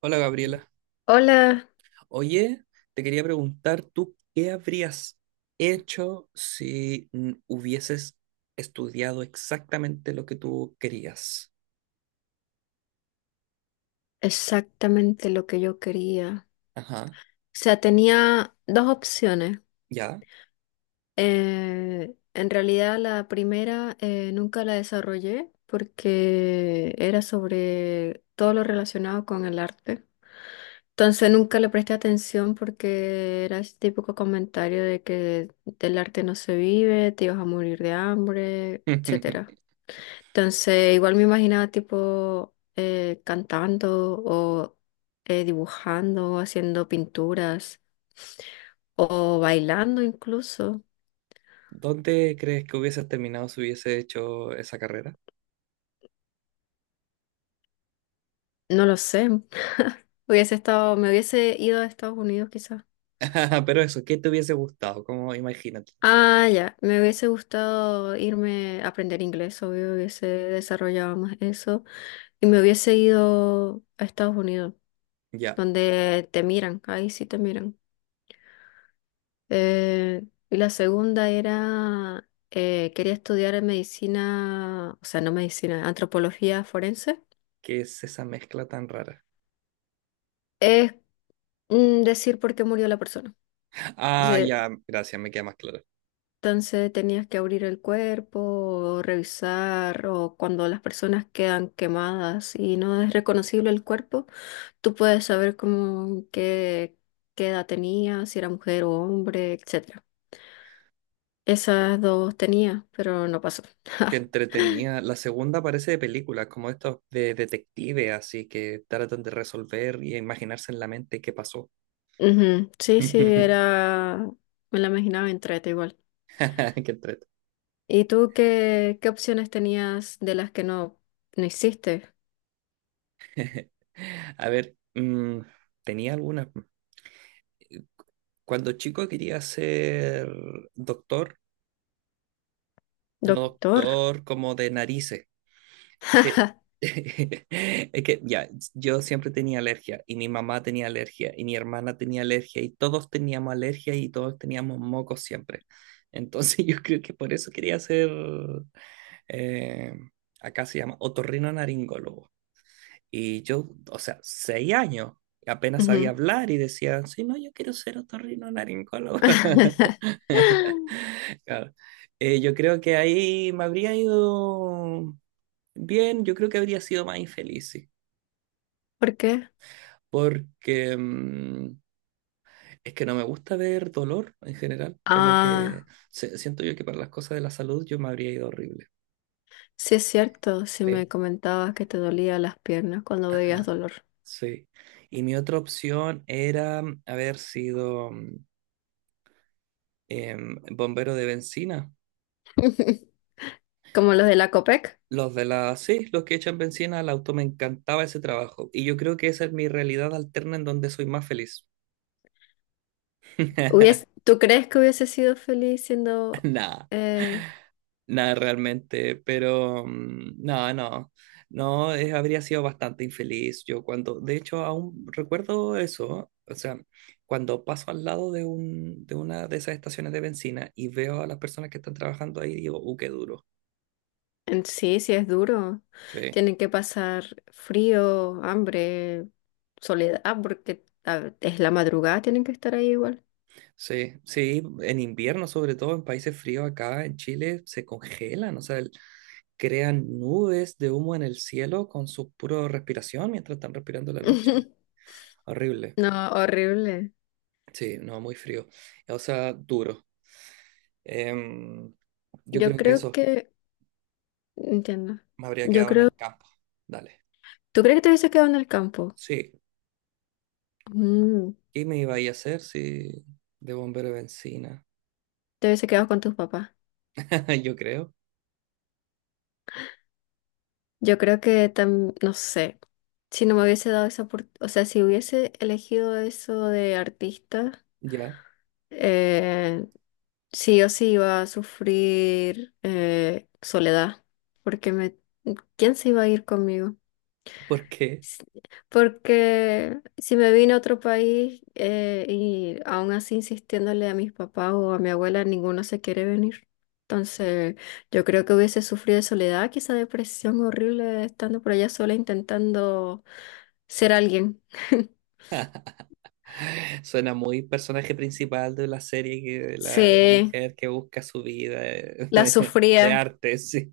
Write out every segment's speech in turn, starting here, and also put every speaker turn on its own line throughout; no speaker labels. Hola Gabriela.
Hola,
Oye, te quería preguntar, ¿tú qué habrías hecho si hubieses estudiado exactamente lo que tú querías?
exactamente lo que yo quería.
Ajá,
O sea, tenía dos opciones.
¿ya?
En realidad la primera nunca la desarrollé porque era sobre todo lo relacionado con el arte. Entonces nunca le presté atención porque era ese típico comentario de que del arte no se vive, te ibas a morir de hambre, etcétera. Entonces, igual me imaginaba tipo cantando o dibujando, haciendo pinturas o bailando incluso.
¿Dónde crees que hubieses terminado si hubiese hecho esa carrera?
No lo sé. Hubiese estado, me hubiese ido a Estados Unidos quizás.
Pero eso, ¿qué te hubiese gustado? Como imagínate.
Ah, ya. Me hubiese gustado irme a aprender inglés, obvio, hubiese desarrollado más eso. Y me hubiese ido a Estados Unidos,
Ya,
donde te miran, ahí sí te miran. Eh, y la segunda era, quería estudiar medicina, o sea, no medicina, antropología forense.
¿qué es esa mezcla tan rara?
Es decir por qué murió la persona.
Ah,
Entonces,
ya, gracias, me queda más claro.
entonces, tenías que abrir el cuerpo, o revisar, o cuando las personas quedan quemadas y no es reconocible el cuerpo, tú puedes saber cómo, qué, qué edad tenía, si era mujer o hombre, etcétera. Esas dos tenía, pero no pasó.
Que entretenía. La segunda parece de películas, como estos de detective, así que tratan de resolver y imaginarse en la mente qué pasó.
Ujú, sí, sí, era, me la imaginaba entrete igual.
Qué entrete.
¿Y tú qué, qué opciones tenías de las que no, no hiciste?
A ver, tenía algunas. Cuando chico quería ser doctor, no
Doctor.
doctor como de narices. Es que, es que ya, yo siempre tenía alergia y mi mamá tenía alergia y mi hermana tenía alergia y todos teníamos alergia y todos teníamos mocos siempre. Entonces yo creo que por eso quería ser, eh, acá se llama otorrinolaringólogo. Y yo, o sea, 6 años, apenas sabía
Ujú.
hablar y decía, sí, no, yo quiero ser otorrinolaringólogo. Claro. Yo creo que ahí me habría ido bien, yo creo que habría sido más infeliz, sí,
¿Por qué?
porque es que no me gusta ver dolor en general, como que
Ah,
siento yo que para las cosas de la salud yo me habría ido horrible.
sí es cierto, sí
Sí,
me comentabas que te dolía las piernas cuando veías dolor.
sí. Y mi otra opción era haber sido bombero de bencina.
Como los de la COPEC.
Los de la, sí, los que echan bencina al auto, me encantaba ese trabajo. Y yo creo que esa es mi realidad alterna en donde soy más feliz.
Hubies- ¿tú crees que hubiese sido feliz siendo
Nah.
eh,
Nada realmente, pero no, no, no, habría sido bastante infeliz yo cuando, de hecho, aún recuerdo eso, o sea, cuando paso al lado de un, de una de esas estaciones de bencina y veo a las personas que están trabajando ahí, digo, qué duro.
en sí, sí es duro.
Sí,
Tienen que pasar frío, hambre, soledad, ah, porque a- es la madrugada, tienen que estar ahí igual.
sí, sí, en invierno, sobre todo en países fríos acá en Chile, se congelan, o sea, crean nubes de humo en el cielo con su pura respiración mientras están respirando en la noche. Horrible.
No, horrible.
Sí, no, muy frío. O sea, duro. Em, yo
Yo
creo que
creo
eso
que, entiendo.
me habría
Yo
quedado en
creo,
el campo. Dale.
¿tú crees que te hubiese quedado en el campo?
Sí.
Mm,
¿Qué me iba a ir a hacer si de bombero de bencina?
te hubiese quedado con tus papás.
Yo creo.
Yo creo que tam- no sé, si no me hubiese dado esa oportunidad, o sea, si hubiese elegido eso de artista,
Ya.
eh, sí o sí iba a sufrir soledad, porque me, ¿quién se iba a ir conmigo?
Porque
S- Porque si me vine a otro país y aún así insistiéndole a mis papás o a mi abuela, ninguno se quiere venir. Entonces, yo creo que hubiese sufrido de soledad, quizá depresión horrible estando por allá sola intentando ser alguien.
suena muy personaje principal de la serie, que, de la
Sí,
mujer que busca su vida
la
de,
sufría
arte, sí.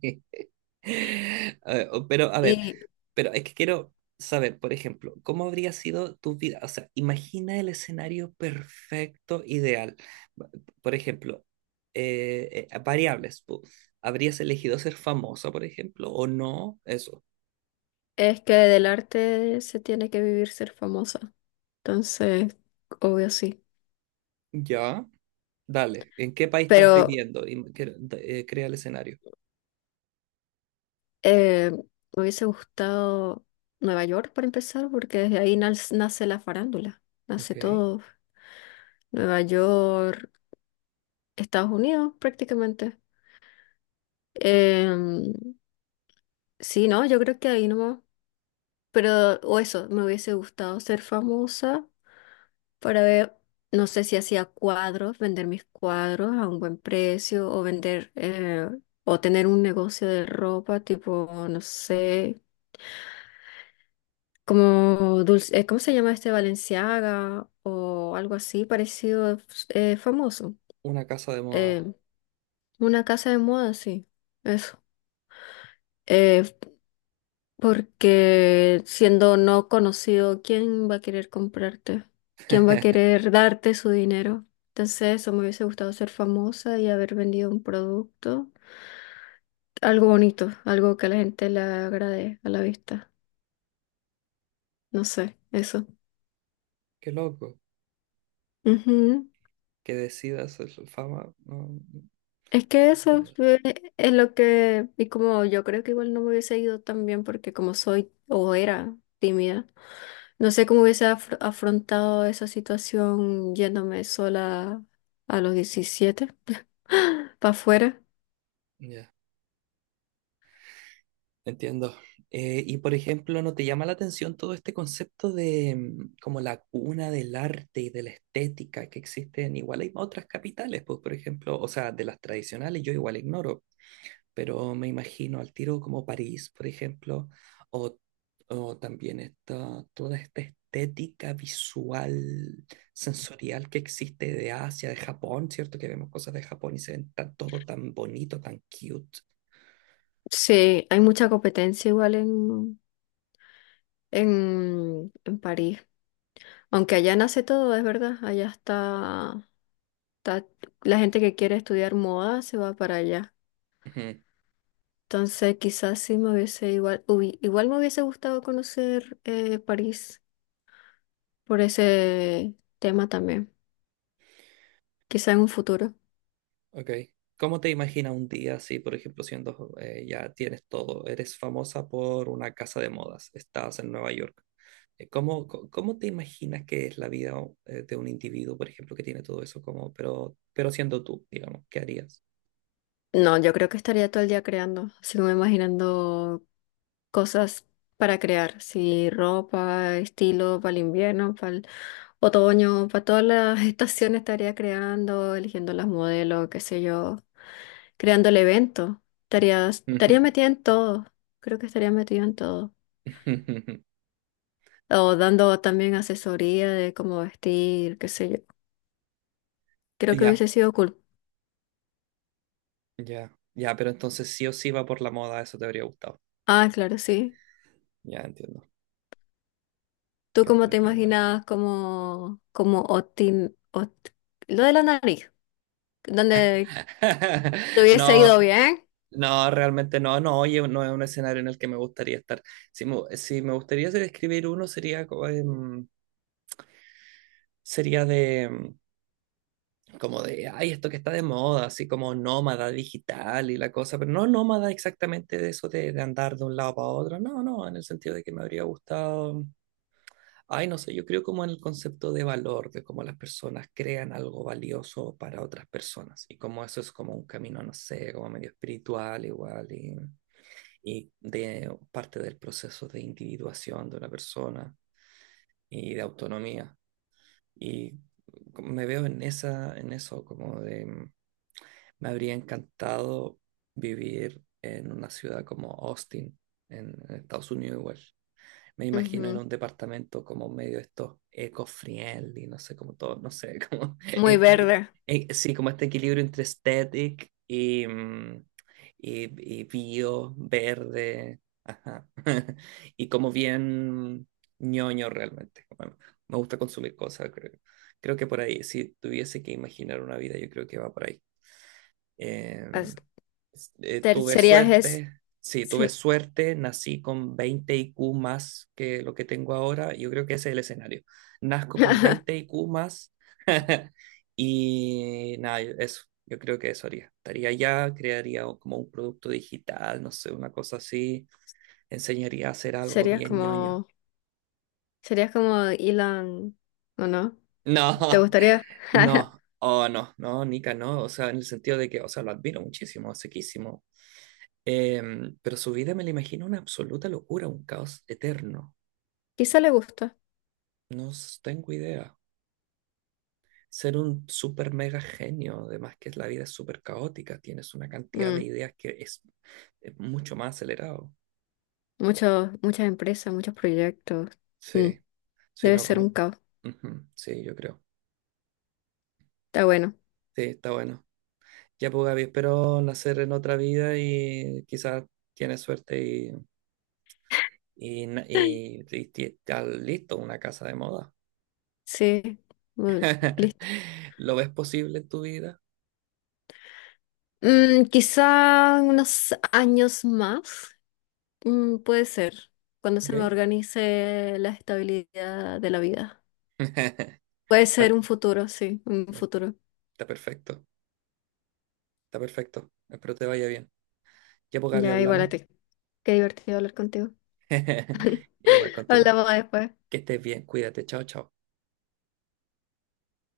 Eh, Pero, a ver,
y
pero es que quiero saber, por ejemplo, ¿cómo habría sido tu vida? O sea, imagina el escenario perfecto, ideal. Va- Por ejemplo, variables. ¿Habrías elegido ser famosa, por ejemplo, o no? Eso.
es que del arte se tiene que vivir ser famosa. Entonces, obvio sí.
Ya. Dale. ¿En qué país estás
Pero
viviendo? Y crea el escenario.
eh, me hubiese gustado Nueva York para empezar, porque desde ahí nas- nace la farándula, nace
Ok.
todo. Nueva York, Estados Unidos prácticamente. Em, sí, no, yo creo que ahí nomás. Pero, o eso, me hubiese gustado ser famosa para ver, no sé si hacía cuadros, vender mis cuadros a un buen precio o vender... o tener un negocio de ropa, tipo, no sé, como dulce, ¿cómo se llama este Balenciaga o algo así parecido famoso?
Una casa de
Eh,
moda.
una casa de moda, sí, eso. Eh, Porque siendo no conocido, ¿quién va a querer comprarte? ¿Quién va a querer darte su dinero? Entonces, eso me hubiese gustado ser famosa y haber vendido un producto, algo bonito, algo que a la gente le agrade a la vista. No sé, eso.
Qué loco. Que decidas ser fama. No, no
Es que
no
eso
entiendo.
fue- es lo que, y como yo creo que igual no me hubiese ido tan bien porque como soy o era tímida, no sé cómo hubiese afr- afrontado esa situación yéndome sola a los 17 para afuera.
Ya. Entiendo. Y por ejemplo, ¿no te llama la atención todo este concepto de como la cuna del arte y de la estética que existe en igual hay otras capitales, pues por ejemplo, o sea, de las tradicionales yo igual ignoro, pero me imagino al tiro como París, por ejemplo, o, o también esta, toda esta estética visual, sensorial que existe de Asia, de Japón, ¿cierto? Que vemos cosas de Japón y se ven tan- todo tan bonito, tan cute.
Sí, hay mucha competencia igual en París. Aunque allá nace todo, es verdad, allá está, está la gente que quiere estudiar moda se va para allá. Entonces, quizás sí me hubiese igual, hubi- igual me hubiese gustado conocer París por ese tema también. Quizás en un futuro.
Ok. ¿Cómo te imaginas un día si, por ejemplo, siendo ya tienes todo, eres famosa por una casa de modas, estás en Nueva York? ¿Cómo, cómo te imaginas que es la vida de un individuo, por ejemplo, que tiene todo eso como, pero siendo tú, digamos, ¿qué harías?
No, yo creo que estaría todo el día creando, así como imaginando cosas para crear, si ropa, estilo para el invierno, para el otoño, para todas las estaciones estaría creando, eligiendo las modelos, qué sé yo, creando el evento. Estaría, estaría
Ujú,
metida en todo. Creo que estaría metida en todo.
ujú. Ujú.
O dando también asesoría de cómo vestir, qué sé yo.
Oh,
Creo que
ya,
hubiese sido cool.
ya, ya, pero entonces sí o sí va por la moda, eso te habría gustado.
Ah, claro, sí.
Ya entiendo.
¿Tú
Que
cómo te
Qué igual.
imaginabas como, como Otin, Ot- lo de la nariz? Donde te hubiese
No,
ido bien.
no, realmente no, no, oye, no es un escenario en el que me gustaría estar. Si me gustaría describir uno sería, sería de, como de, ay, esto que está de moda, así como nómada digital y la cosa, pero no nómada exactamente de eso de andar de un lado para otro, no, no, en el sentido de que me habría gustado. Ay, no sé, yo creo como en el concepto de valor, de cómo las personas crean algo valioso para otras personas y cómo eso es como un camino, no sé, como medio espiritual igual y de parte del proceso de individuación de una persona y de autonomía. Y me veo en esa, en eso, como de, me habría encantado vivir en una ciudad como Austin, en Estados Unidos igual me imagino en
Ujú.
un departamento como medio estos eco-friendly, no sé, como todo, no sé, como,
Muy verde.
sí, como este equilibrio entre aesthetic y bio, verde, ajá, y como bien ñoño realmente. Bueno, me gusta consumir cosas, creo que por ahí, si tuviese que imaginar una vida, yo creo que va por ahí. Eh,
As- ter-
Tuve
serías es,
suerte, sí, tuve
sí.
suerte, nací con 20 IQ más que lo que tengo ahora. Yo creo que ese es el escenario. Nazco con 20 IQ más y nada, eso, yo creo que eso haría. Estaría allá, crearía como un producto digital, no sé, una cosa así, enseñaría a hacer algo
Serías
bien ñoño.
como, serías como Elon, ¿o no?
No,
¿Te gustaría?
no, oh no, no, Nika, no, o sea, en el sentido de que, o sea, lo admiro muchísimo, sequísimo, pero su vida me la imagino una absoluta locura, un caos eterno.
Quizá le gusta.
No tengo idea. Ser un super mega genio, además que la vida es súper caótica, tienes una cantidad de
Mm.
ideas que es mucho más acelerado.
Muchos, muchas empresas, muchos proyectos. Mm.
Sí, sí,
Debe
no,
ser un
como...
caos.
Ujú, sí, yo creo.
Está bueno.
Sí, está bueno. Ya pues Gaby, espero nacer en otra vida y quizás tienes suerte y está listo una casa de moda.
Sí. Bueno, listo.
¿Lo ves posible en tu vida?
Mm, quizá unos años más. Mm, puede ser. Cuando se
¿Ok?
me organice la estabilidad de la vida.
Está,
Puede ser
está
un futuro, sí, un futuro.
perfecto, está perfecto. Espero te vaya bien. Ya pues, Gaby,
Ya, igual a
hablamos.
ti. Qué divertido hablar contigo.
Igual contigo.
Hablamos después.
Que estés bien, cuídate, chao, chao.